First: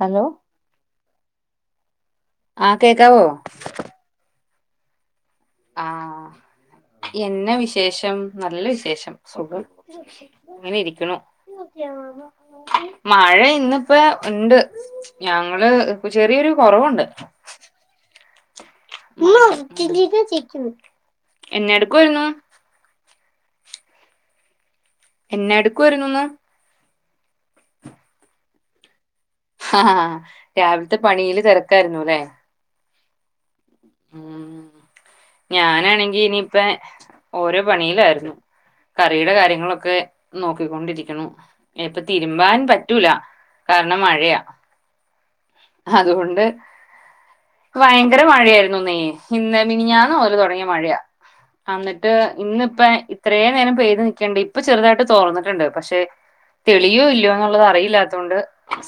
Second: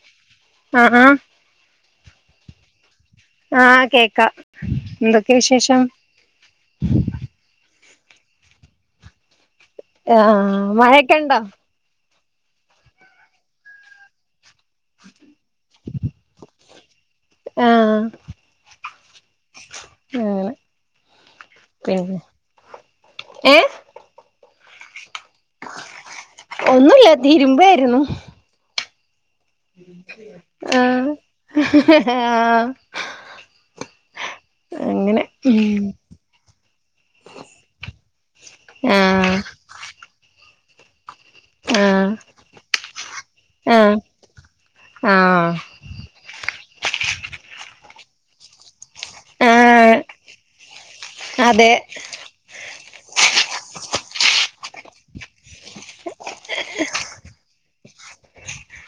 Hello ആഹ് ആഹ് ആഹ് കേക്കാവോ ആഹ് കേക്കാ എന്ത് ആഹ് എഞ വിശേഷം നല്ല വിശേഷം സുഖം ആഹ് മഴയൊക്കെണ്ടോ യാനൊർങ്ങാ മഴ ഇന്ന്പ്പ ഉണ്ട് ഞങ്ങള് ഇപ് ചെറിയൊരു കൊറവുണ്ട് ആഹ് എന്നെടുക്കുവായ്രുന്നു എഹ് എന്നേടുക്കുവായിരുന്നുന്ന് ഒന്നുല്ല തിരുമ്പേര്ന്നു. ഹാഹാ ആ രാവിൽത്തെ പണിയില് തെരക്കാര്ന്നുല്ലെ? ആ ഉം അങ്ങനെ ഉം ഞാനാണെങ്കി ഇനിപ്പെ ഓരോ പണിലായിര്ന്നു. ആ കറിയുടെ കാര്യങ്ങളൊക്കെ നോക്കിക്കൊണ്ടിരിക്ക്ണു. ആ ഇനിപ്പൊ തിര്മ്പാൻ പറ്റൂല. ആ കാരണം മഴയാ. ആ അതുകൊണ്ട് വയങ്കര മഴയാര്ന്നുന്നെ. ആ ഇന്നെ മിനിഞ്ഞാന്ന് മൊതല്,. തൊടങ്ങിയ മഴയാ. അതെ അന്നിട്ട് ഇന്ന് ഇപ്പെ ഇത്രേ നേരം പെയ് നിക്കിണ്ട് ഇപ്പൊ ചെറുതായിട്ട് തോർന്നിട്ട്ണ്ട് പഷെ. തെളിയോ ഇല്ല്യാന്നുള്ളത്. അറിയില്ലാത്തതോണ്ട്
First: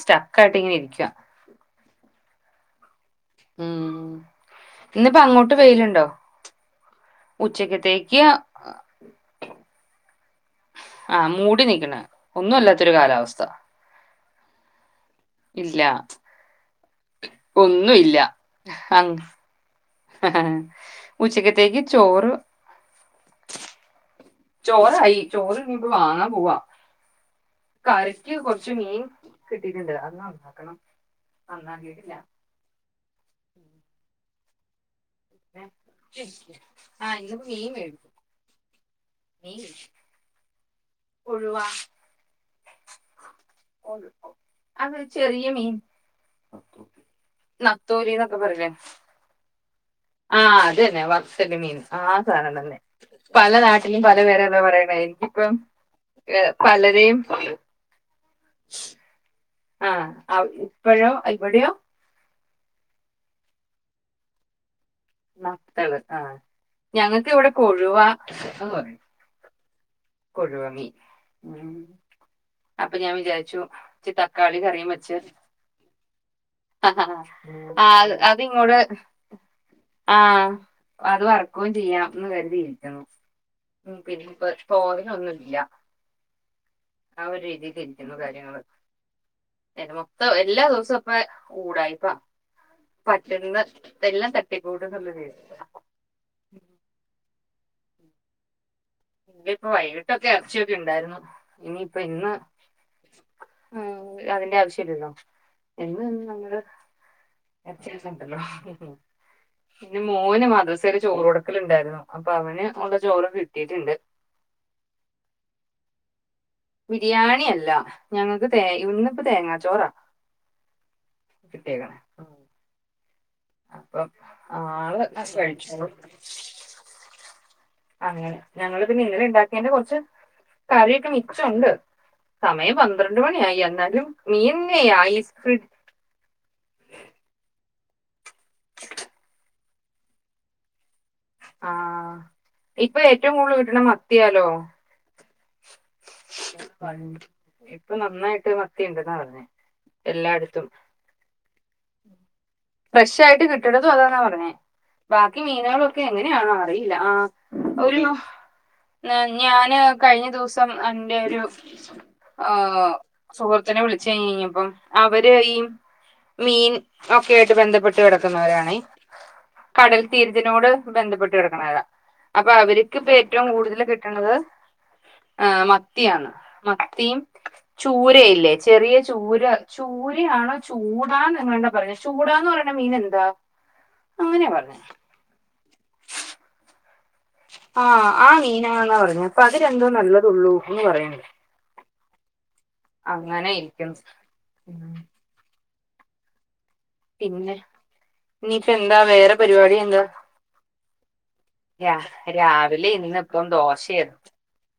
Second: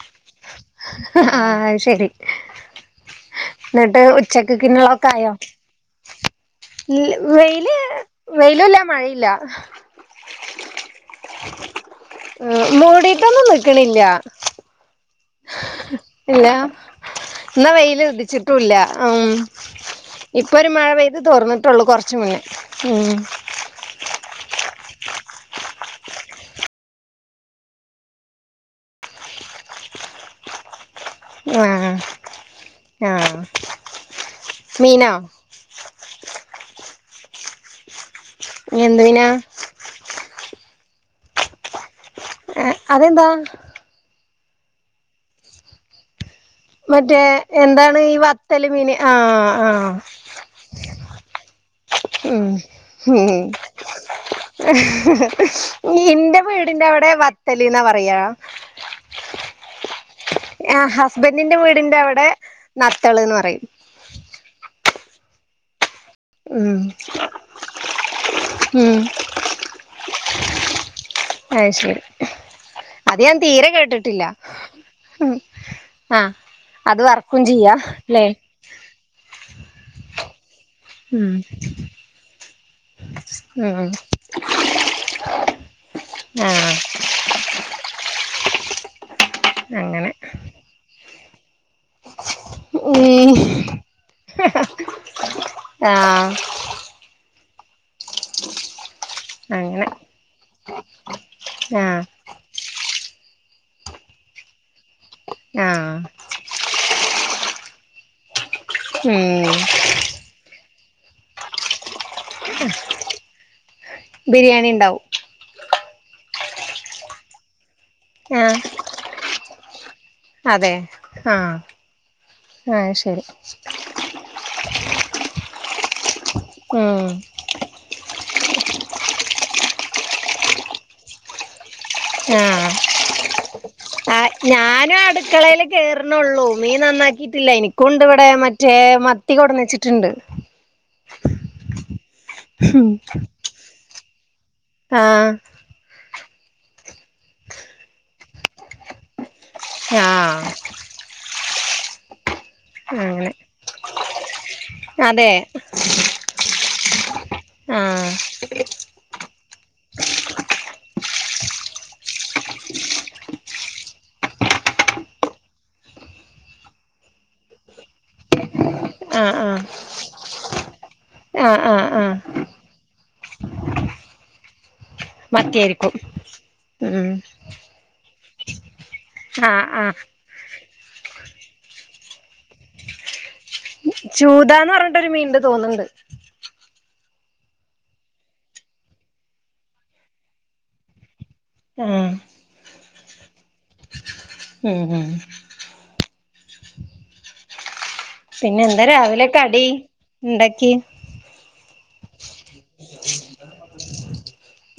സ്റ്റെക്കായിട്ട് ഇങ്ങനെ ഇരിക്കുവ. ആഹ് അയ് ശെരി ഇന്ന്ട്ട് ഉം ഉച്ചക്ക് ക്ക്ള്ളൊക്കെ ഇന്നിപ്പോ ആയോ? അങ്ങോട്ട് വെയിലുണ്ടോ വെ വെയില് ഉച്ചക്കത്തേക്ക് വെയ്ലില്ല മഴയില്ല. ആ മൂടി നീക്ക്ണ്. ഒന്നും അല്ലാത്തൊരു കാലാവസ്ഥ. ക്കളില്ല. ഇല്ല ഇല്ല ഇന്നാ വെയ്ല് ഒന്നുമില്ല ഉതിച്ചിട്ടു ഇല്ല അ ഉം. ഇപ്പൊ ഒരു മഴ പെയ്ത് ഉച്ചക്കത്തേക്ക് തോർന്നിട്ടൊള്ളു. കൊർച്ച് ചോറ് മുന്നേ ഉം. ചോറായി. ചോറ് [unintelligible] ങ്ങക് വാങ്ങാ പോവാ. കറിക്ക് കൊറ്ച്ച് മീൻ കിട്ടീട്ട്ണ്ട്. അത് നന്നാക്കണം. ആഹ് നന്നാക്കിയിട്ടില്ല ആഹ് മീനോ? ആഹ് ഇന്ന്പ്പം മീൻ മേടിച്ചു. എന്തീനാ? ഉഴുവാ ഏഹ് അതെന്താ? അത് ചെറിയ മീൻ. മറ്റേ എന്താണ് നത്തോലി ഈ വത്തല് മീന് ആഹ് ആഹ്. ആഹ് അതന്നെ. വത്തല് മീൻ ആ സാനം തന്നെ. ഉം പല നാട്ടിലും പല പേരല്ല പറയണേ എനിക്കിപ്പം ഉം ഏ, ഇന്റെ വീടിന്റ അവ്ടെ വ ത്തല്ന്നാ പറയാ. ആഹ് ആ ഹസ്ബൻ്റിന്റെ വീടിന്റെ അവ്ടെ നത്തേള്ന്ന് പറയും. നത്തേള്. ആഹ്. ഉം ഞങ്ങക്ക് ഇവ്ടെ കൊഴുവന്ന് പറിം. ഉം കൊഴുവമി ലെ അത് ശരി അപ്പൊ ഞാൻ അത് വിചാരിച്ചു തീരെ ഇച്ച് കേട്ടിട്ടില്ല തക്കാളി കറിയിം വെച്ച്. ആഹ് അത് അഹ് വറക്കും ചെയ്യാ ആഹ് ല്ലേ അതിങ്ങോട് ആഹ്. അത് ഉം വർക്കോം ചെയ്യാംന്ന് കരുതിയിരിക്കുന്നു. ഉം പിന്നിപ് തോരനൊന്നുല്ല. ആഹ് ആ ഒരു രീതിൽ ഇരിക്കുന്നു കാര്യങ്ങള്. എൻ്റെ അങ്ങനെ മൊത്തം എല്ലാ ദിവസപ്പ് ഉടായിപ്പാ. ഉം പറ്റ്ണ്ന്ന് എല്ലാ തട്ടിക്കൂട്ടുള്ളതയ് ആഹ് ഇന്നലിപ്പ അങ്ങനെ വൈകിട്ടൊക്കെ എറ് ച്യാെക്കെ ഇണ്ടായിരുന്നു. ഇനിയിപ്പ ആഹ് ഇന്ന് അഹ് അതിൻ്റെ ആവശ്യല്ലല്ലോ. ആഹ് എന്ന് നമ്മുടെ എറിച്ചിന്നെണ്ടല്ലോ. ഉം പിന്നെ മോന് മദ്‌റസയില് ചോറ് കൊട്ക്കലുണ്ടയിരുന്നു. അപ്പൊ അവന് ഒള്ള ചോറ് കിട്ടീയിട്ടുണ്ട്. ബിരിയേണിണ്ടാവും. ബിരിയാണിയല്ല. ഞങ്ങക്ക് ആഹ് തേ ഇന്നിപ്പ തേങ്ങാ ചോറാ. അതെ ആഹ് ആഹ് ശരി. അപ്പൊ ആള് ആഹ് ഫ്രണ്ട്സിനും. ഉം അങ്ങനെ ഞങ്ങള് പിന്നെ ഇന്നലെ ഇണ്ടാക്കിയേന്റെ കൊറച്ച് കറിയൊക്കെ മിച്ചം ഉണ്ട്. ആഹ് സമയം പന്ത്രണ്ട് മണിയായി എന്നാലും മീന് ഐസ് ഫ്രിഡ് എന്നുള്ളൂ മീൻ നന്നാക്കിയിട്ടില്ല അയിന് കൊണ്ടു ഇവിടെ മറ്റേ മത്തി കൊണ്ടുവന്നു വച്ചിട്ടുണ്ട്. ആഹ് ഇപ്പൊ ഏറ്റവും കൂടുതൽ കിട്ടണ മത്തിയാലോ? ആഹ് ഇപ്പൊ നന്നായിട്ട് മത്തിയുണ്ടെന്നാ പറഞ്ഞേ. ആഹ് എല്ലായിടത്തും ഫ്രഷ് അങ്ങനെ ആയിട്ട് കിട്ടണതും അതാണെന്ന് പറഞ്ഞേ. അതെ ബാക്കി മീനുകളൊക്കെ എങ്ങനെയാണോ അറിയില്ല ആഹ് ഒരു. ആഹ് ന്ന് ഞാന് കഴിഞ്ഞ ദിവസം അന്റെ ഒരു. ഓഹ് സുഹൃത്തിനെ വിളിച്ചു കഴി കഴിഞ്ഞപ്പോൾ അവര് ഈ. മീൻ ഒക്കെ ആയിട്ട് ബന്ധപ്പെട്ട കിടക്കുന്നവരാണ്. ആഹ് ആഹ്. കടൽ തീരത്തിനോട് ബന്ധപ്പെട്ട ആഹ് കിടക്കണവരാ, ആഹ് ആഹ് അപ്പൊ അവർക്ക് ഏറ്റവും കൂടുതൽ കിട്ടണത്. ആഹ് മത്തിയായിരിക്കും മത്തിയാണ് ഉം മത്തിയും. ചൂരയില്ലേ ചെറിയ ചൂര ആഹ് ആഹ് ചൂരയാണ്. ചൂട് എങ്ങാണ്ട് പറഞ്ഞേ, ചൂടാന്ന് പറയണ മീനെന്താ? ചൂതാന്ന് പറഞ്ഞിട്ടൊരു മീനിന്റെ തോന്നുണ്ട്. ആഹ് ആഹ് മീൻ ആണെന്ന് പറഞ്ഞേ, അപ്പം അത് രണ്ടും നല്ലതുള്ളൂന്ന് പറയുണ്ട്. ആഹ്. അങ്ങനെ ഇരിക്കുന്നു. ഉം പിന്നെ പിന്നെ ഇനിയിപ്പോ എന്താ രാവിലെ വേറെ കടി പരിപാടി എന്താ? ഇണ്ടാക്കി രാ രാവിലെ ഇന്നിപ്പം ദോശയാണ്.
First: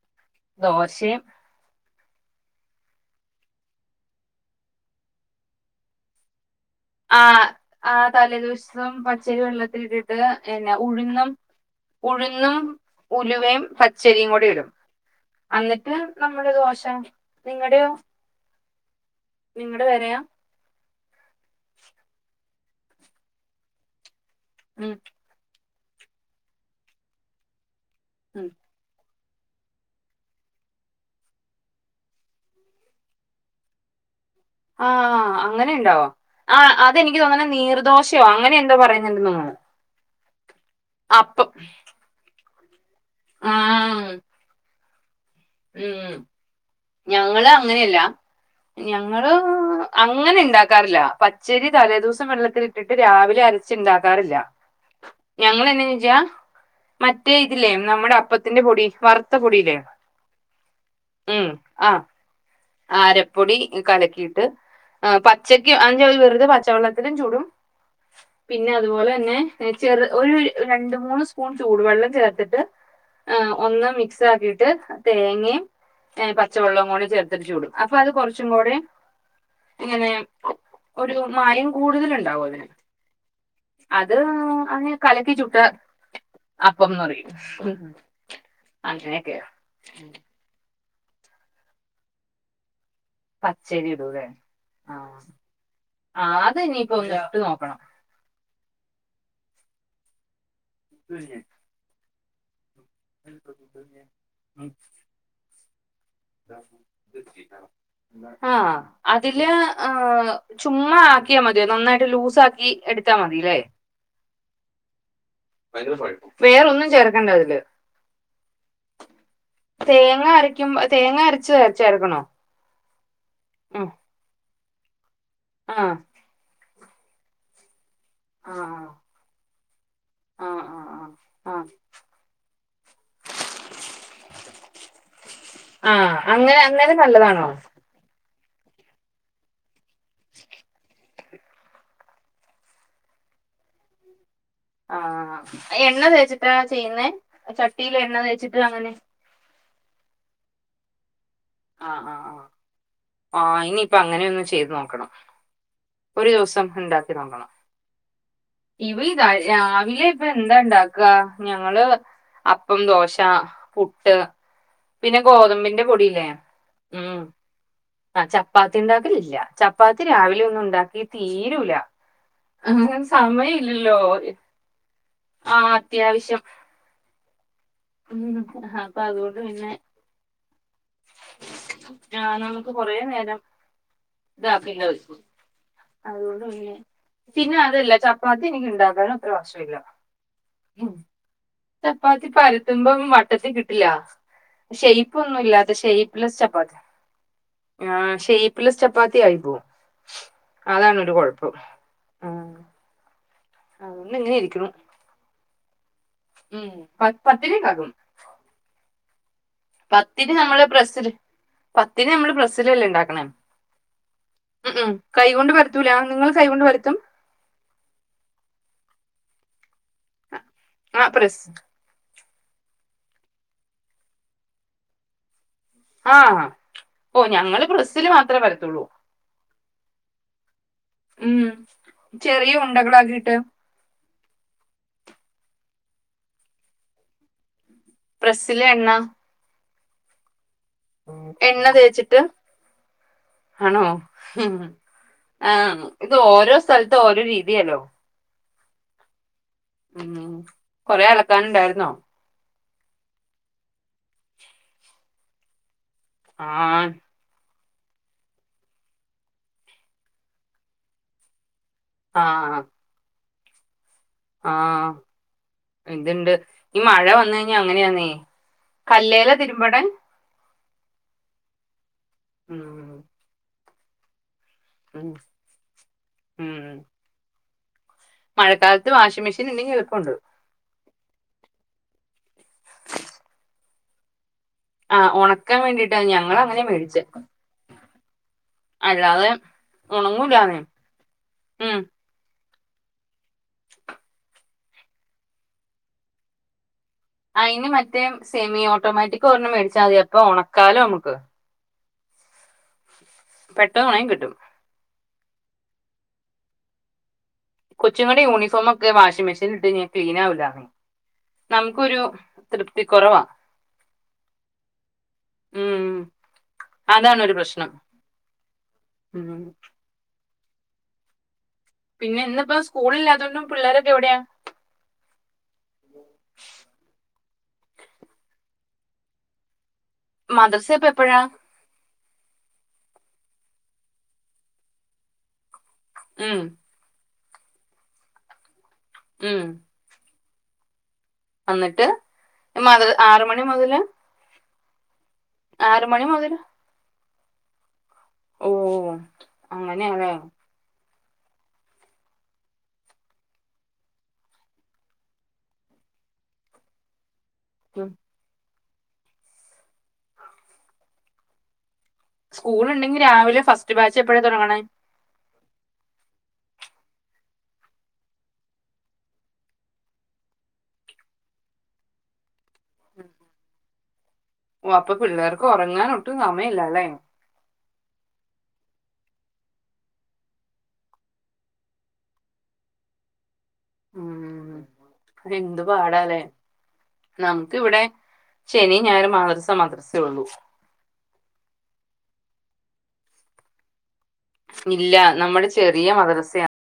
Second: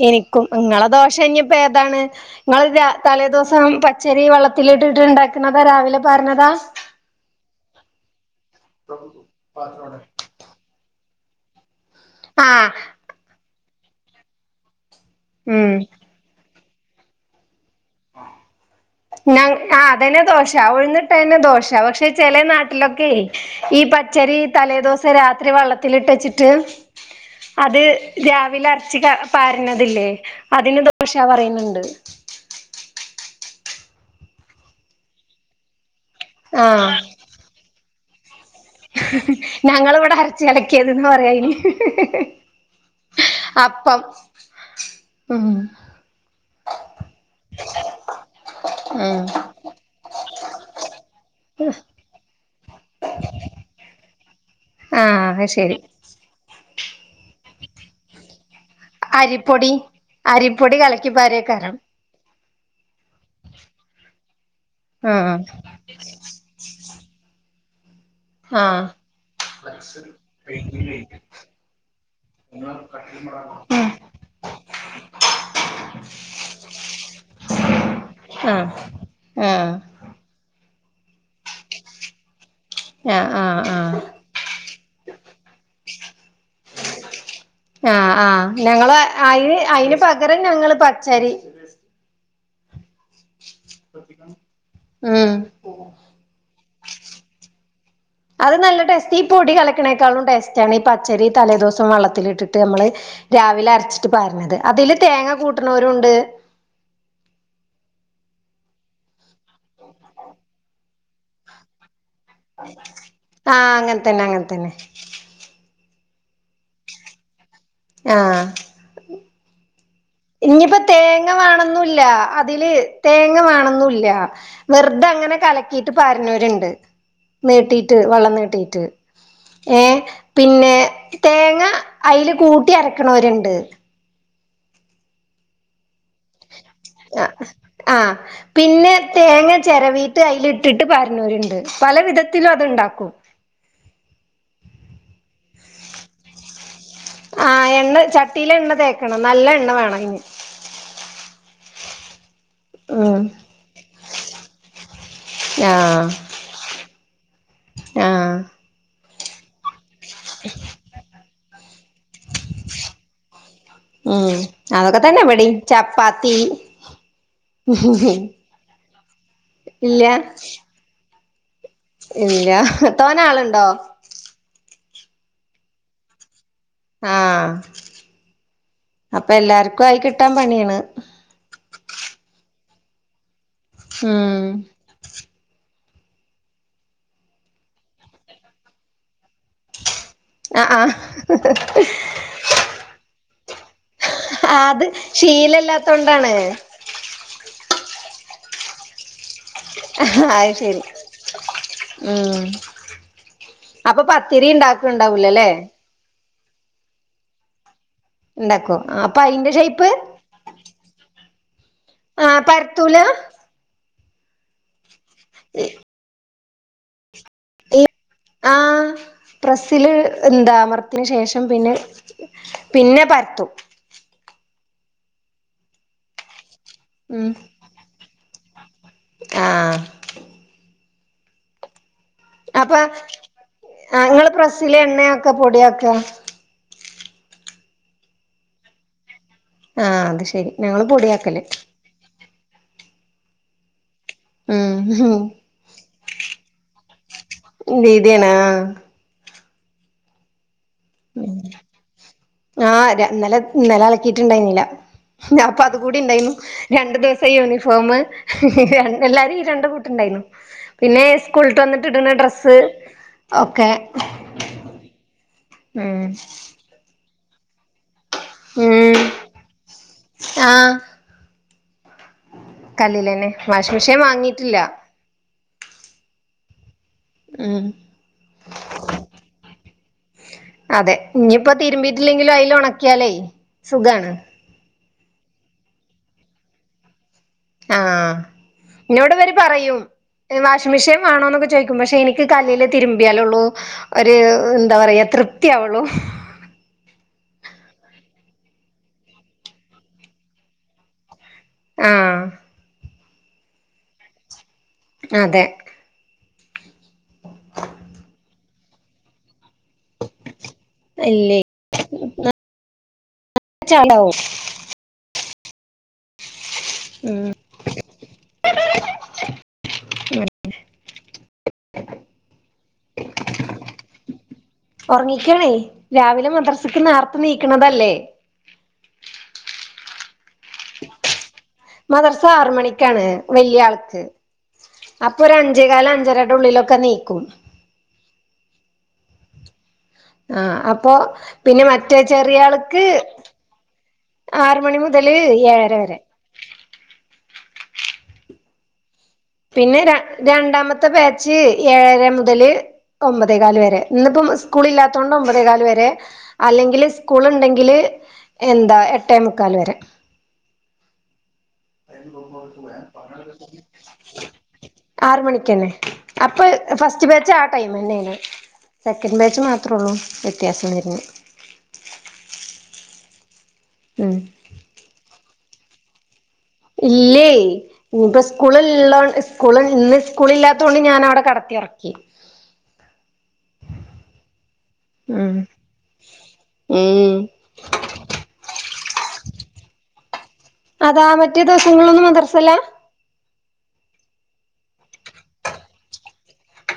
എനിക്കും ഇങ്ങളെ ദോശ ഇനിയിപ്പം ഏതാണ്. ഇങ്ങളെ ത തലേദിവസം പച്ചരി വെള്ളത്തിലിട്ടിട്ട് ഇണ്ടാക്കണത് രാവിലെ പരന്നതാ. ആഹ് ആഹ് തലേദിവസം പച്ചരി വെള്ളത്തിലിട്ടിട്ട് എന്നാ ഉഴുന്നും. ഉഴുന്നും ആഹ് ഉലുവയും പച്ചരിയും കൂടി ഇടും, ഉം അന്നിട്ട്. നമ്മുടെ ദോശ നിങ്ങടെയോ? ഞ ആഹ് നിങ്ങടെ പേരെയാ അതെന്നെ ദോശ ഉഴുന്നിട്ട് തന്നെ ദോശ പക്ഷെ ചെല നാട്ട ട്ടിലൊക്കെ ഈ പച്ചരി ഉം തലേദിവസം രാത്രി വെള്ളത്തിൽ. ത്തിൽ ഇട്ട് വെച്ചിട്ട് അത് ഉം രാവിലെ അരച്ച് ക പരന്നതില്ലേ അതിന് ദോശ പറയുന്നുണ്ട്. ആഹ് അങ്ങനെ ഉണ്ടോ, ആഹ് അത് എനിക്ക് തോന്നുന്നത് നീർദോശയോ അങ്ങനെ എ ഞങ്ങള് ഇവിടെ അരച്ച് കലക്കിയേതിന്ന് പറയും അയിന്. അപ്പം അപ്പം. ഉം ഉം ഞങ്ങള് അങ്ങനെയല്ല ഉം ഞങ്ങള്. അങ്ങനെ ഇണ്ടാക്കാറില്ല, പച്ചരി തലേദിവസം വെള്ളത്തിലിട്ടിട്ട് രാവിലെ അരച്ചിണ്ടാക്കാറില്ല. ആഹ് അത് ഞങ്ങള് ശരി എന്നാന്ന് വെച്ചാൽ മറ്റേ ഇതില്ലേ നമ്മുടെ അപ്പത്തിന്റെ പൊടി. വറുത്ത അരിപ്പൊടി പൊടിയില്ലേ അരിപ്പൊടി കലക്കിപ്പാരേക്കാരം. അരിപ്പൊടി കലക്കിട്ട് ആഹ് പച്ചക്ക് അയിന്റെ ഒരു വെറുതെ പച്ചവെള്ളം. ഇതിലും ചുടും. പിന്നെ ആഹ് അതുപോലെ തന്നെ ചെറു ഒരു രണ്ട് മൂന്ന് സ്പൂൺ ചൂടുവെള്ളം ചേർത്തിട്ട്. ഏഹ് ഒന്ന് മിക്സാക്കിട്ട് തേങ്ങേം പച്ചവെളളും കൂടി ചേർത്ത് ചുടും അപ്പൊ അത് ഉം കൊർച്ചുംകൂടെ ആഹ് ങ്ങനെ ഒരു മയം കൂടുതൽ ഇണ്ടാവൊലോ. ആഹ് ആഹ് ആഹ് ആഹ് അത് അങ്ങനെ കലക്കി ചുട്ട അപ്പംന്ന് പറയും. ആഹ് ആ ഞങ്ങള് അങ്ങനെയൊക്കെ അയ്ന് അയ്ന് പകരം ഞങ്ങള് പച്ചരി പച്ചരിടുലെ ആഹ് ഉം അത് ഇനിപ്പോ ചുട്ട് നോക്കണം. അത് നല്ല ടേസ്റ്റ് ഈ പൊടി കലക്കിണേക്കാളും ടേസ്റ്റ് ആണ് ഈ പച്ചരി തലേദിവസം വള്ളത്തിലിട്ടിട്ട് അമ്മള് രാവിലെ അര്ച്ചിട്ട് പാര്ണത് അതില് തേങ്ങ കൂട്ടുണോരും ഉണ്ട് ആഹ് അതില് ആഹ് ചുമ്മാ ആ ക്യാമതിയോ നന്നായ്ട്ട് ലൂസാക്കി എട്ത്താ മതിലെ? അങ്ങൻത്തന്നെ അങ്ങൻത്തന്നെ. വേറൊന്നും ചേർക്കണ്ടതില്. ആഹ്. തേ ഇഞ്ഞിപ്പൊ തേങ്ങ വേണന്നുല്ല അതില് തേങ്ങ ഉം. വേണന്നുല്ല. വേർതെ അങ്ങനെ ആ കലക്കിട്ട് പാര്ന്നോര്ണ്ട് നീട്ടീട്ട് വള്ളം ആ നീടീട്ട്. ഏഹ് ആ പിന്നെ ആ ആ തേങ്ങ അയ്ല് കൂട്ടി അരക്ക്ണോര്ണ്ട്. ആഹ് അങ്ങനെ അന്നേരം നല്ലതാണോ? ആഹ്. പിന്നെ തേങ്ങ ചെരവീട്ട് അയ്ല് ഇട് ട്ട് പാര്ണോര്ണ്ട് പല വിധത്തിലും അത് ഇണ്ടാക്കും. ഉം. [inaudible] ആഹ് അത് എണ്ണ തേച്ചിട്ടാ ചെയ്യ്ന്നേ? ചട്ടീല് എണ്ണ തേച്ച്ട്ട് അങ്ങനെ. ആഹ്‌ നല്ല എണ്ണ വേണം അയ്ന്. ആഹ് ആഹ് ഉം ആ ആ ഇനിപ്പൊ അങ്ങനൊന്ന് ചെയ്ത് നോക്കണം. ആഹ്. ഒരു ദിവസം ഇണ്ടാക്കി നോക്കണം. ഇവ രാവിലെ ഇപ്പൊ എന്താ ഇണ്ടാക്കാ ഞങ്ങള് അപ്പം, ദോശ, പുട്ട്, ഉം അതൊക്കെ പിന്നെ തന്നെ ഇവിടേം ഗോതമ്പിന്റെ പൊടില്ലേ? ചപ്പാത്തി ഉം ആ ചപ്പാത്തി ഇണ്ടാക്കലില്ല ചപ്പാത്തി ഇല്ല രാവിലെ ഒന്നും ഇണ്ടാക്കി തീരൂല. ഇല്ല ആഹ് തോനെ ആളുണ്ടോ സമയല്ലല്ലോ ആ അത്യാവശ്യം. ആഹ് അപ്പൊ എല്ലാർക്കും ആയി കിട്ടാൻ പണ്യാ ണ്. ആ നമുക്ക് കൊറേ നേരം ഉം ഇതാക്കിങ്ങനെ വെക്കും. അതുകൊണ്ട് പിന്നെ പിന്നെ അതല്ല ചപ്പാത്തി എനിക്ക് ഇണ്ടാക്കാനും അത്ര വശമില്ല. ഉം ആഹ് ചപ്പാത്തി പരത്ത്മ്പോ വട്ടത്തി കിട്ടില്ല. ആഹ് അത് ഷെയ്പ് ഒന്നുല്ലാതെ ശീലല്ലാത്തോണ്ടാണ് ഷേ്പ്പ്ലസ് ചപ്പാത്തി ആ ഷേ്പ്പ്ലസ് ചപ്പാത്തി ആയിപ്പോവും. അഹ് ശരി ഉം. അപ്പൊ അതുകൊണ്ട് ഇങ്ങനെ പത്തിരി ഇണ്ടാക്ക്ണ്ടാവൂലല്ലേ? ഉം പത്തിരി ഇണ്ടാക്കും. ഇണ്ടാക്കോ അപ്പൊ അയ്ന്റെ ഷേപ്പ് പത്തിരി നമ്മള് പ്രസ്സ്ല് പത്തിരി നമ്മള് ആഹ് പ്രസ്സിലല്ലേ പരത്തൂല ഇണ്ടാക്ക്ണെ? ഉം ഉം കൈകൊണ്ട് പര്ത്തൂല നിങ്ങൾ കൈകൊണ്ട് പര്ത്തും. ഈ ആഹ് പ്രസ്സില് എന്താ ആ അമർത്ത്യേന് പ്രസ് ശേഷം പിന്നെ പിന്നെ പരത്തും ആഹ് ഓഹ് ഉം ഞങ്ങള് പ്രസ്സില് മാത്രേ പരത്തുള്ളൂ ആഹ് ഉം ചെറിയ അപ്പൊ ഉണ്ടകളാക്കിട്ട് ആഹ് ഇങ്ങള് പ്രസ്സില് എണ്ണെ ആക്ക പൊടിയ ആക്കാ പ്രസ്സ്ല് എണ്ണ ആഹ് അത് ശെരി ഞങ്ങള് പൊടിയാക്കല് എണ്ണ തേച്ചിട്ട് ആണോ ഉം ഉം ആഹ് ഉം ഇത് ഓരോ സ്ഥലത്ത് ഓരോ രീതിയാല്ലോ തിയാണ് ആഹ് ഉം കൊറേ അലക്കാന് ഇണ്ടായിര്ന്നോ ആഹ് ര ഇന്നലെ ഇന്നലെ അലക്കിട്ട്ണ്ടായ്ന്നില്ല ഇഞ് അപ്പ അതും കൂടി ഇണ്ടായ്നു ആ രണ്ടു ദിവസ് ത്തെ യൂണിഫോമ് എല്ലാരിം ഈ രണ്ട് കൂട്ട് ഇണ്ടായ്ന്നു പിന്നെ സ്കൂള്ട്ട് വന്ന്ട്ട് ഇട്ണ ആ ഡ്രസ്സ് ഒക്കെ ആഹ് ആഹ് ഉം ഇത്ണ്ട് ഈ മഴ വന്ന് കഴിഞ്ഞാഅങ്ങനെയാന്നേ ഉം കല്ലേലാ തിര്മ്പ്ണ് ആഹ് ഉം കല്ല്ലെന്നെ വാഷിംഗ് മെഷീൻ വാങ്ങിയിട്ടില്ല ഉം ഉം ഉം മഴക്കാലത്ത് വാഷിംഗ് മെീൻ ഇണ്ടെങ്കി എള്പ്പം ഇണ്ട് അതെ ഇഞ്പ്പൊ തിര്മ്പിയിറ്റില്ലെങ്കിലും അയ്ല് ഒണക്കിയാലെയ് സുഖാണ് ആഹ് ഒണക്കാൻ വേണ്ടിയിട്ടാ ഞങ്ങള അങ്ങനെ വേടിച്ചെ ആഹ് ഇന്നോട് വെര് പറയും ഉണങ്ങൂലാന്നേ വാഷിംഗ് മെഷീൻ വേണോന്നൊക്കെ ചോയ്ക്കും ഉം പക്ഷെ ഇനി ക്ക് കല്ലില് തിരുമ്പിയാലൊള്ളൂ ഒരു എന്താ പറയാ തൃപ്തിയാവൊള്ളൂ അയ്ന് മറ്റേ സെമി ഓട്ടോമാറ്റിക് ഒരെണ്ണം മേടിച്ചാമതി അപ്പൊ ഒണക്കാലോ നമുക്ക് ആഹ് പെട്ടെന്ന് ഒണങ്ങി കിട്ടും അതെ കൊച്ചുങ്ങളുടെ യൂണിഫോമൊക്കെ വാഷിങ്മെഷീൻല് ഇട്ട്കയിഞ്ഞാ ക്ലീനാവുലാന്നെ ഇല്ലേ നമുക്കൊരു തൃപ്തി കൊറവാ ചാടാവും ഉം ഉം അതാണൊരു പ്രശ്നം ഉം അഹ് അയ്‌ന് വെർതെ പിന്നെ ഇന്ന്പ്പ സ്കൂളില്ലാ അതോണ്ടും പിള്ളേരൊക്കെ എവിടെയാ ഒറങ്ങിക്കാണെയ് രാവിലെ മദ്രസ്ക്ക്‌ ന്നാർത്തെ നീക്ക്ണതല്ലേ മദർസ് എപ്പെ എപ്പഴാ മദർസ് ആറ് മണിക്കാണ് വെല്ല്യെ ആൾക്ക് അപ്പൊ ഒര് അഞ്ചേക്കാല് അഞ്ച ഞ്ചരെടെ ഉം ഉള്ളിലൊക്കെ നീക്കും ഉം ആഹ് അപ്പൊ പിന്നെ എന്നിട്ട് മറ്റേ ചെറിയ ആള്ക്ക് മദ്ര ആറ് മണി മുതല് ആറ് മണി മുതല് ഏഴെര ആറ് വെരെ മണി മുതല് ഓഹ് ഓഹ് വോ പിന്നെ ര രണ്ടാമത്തെ ബാച്ച് ഏഴര മുതല് ഒമ്പതേകാല് വരെ ഇന്നിപ്പം സ്കൂള് ഇല്ലാത്തോണ്ട് ഒമ്പതേകാല് വരെ അല്ലെങ്കിൽ സ്കൂൾ ഇണ്ടെങ്കി ങ്കില് എന്താ എട്ടേമുക്കാല് വെരെ സ്കൂള്ണ്ടെങ്കില് രാവിലെ ഫസ്റ്റ് ബാച്ചെപ്പഴാ തൊടങ്ങണെ ആറ് മണിക്കെന്നെ അപ്പൊ ഫസ്റ്റ് ബാച്ച് ആ ടൈമെന്നെണ് സെക്കൻഡ് ബാച്ച് മാത്രൊള്ളു വ്യത്യാസം വെര്ണെ [unintelligible] [unintelligible] ഓ അപ്പൊ പിള്ളേർക്ക് ഒറങ്ങാനും ഒട്ടും സമയല്ല ഇല്ലേ ഇന്ന്പ്പൊ സ്കൂള് ള്ളോ സ്കൂള് ഇന്ന് സ്കൂള്ല്ലാത്തോണ്ട് ഞാനവടെ കടത്തി ഒറക്കി ഉം ഉം എന്ത് പാടാലേ ഉം നമു ക്ക് വടെ ശെനി ഞായറ് മദ്രസ മദ്രസ ഒള്ളു അതാ മറ്റേ ദിവസങ്ങൾലൊന്നും മദർസില്ലാ ഇല്ല നമ്മുടെ ചെറിയ മദർസയാ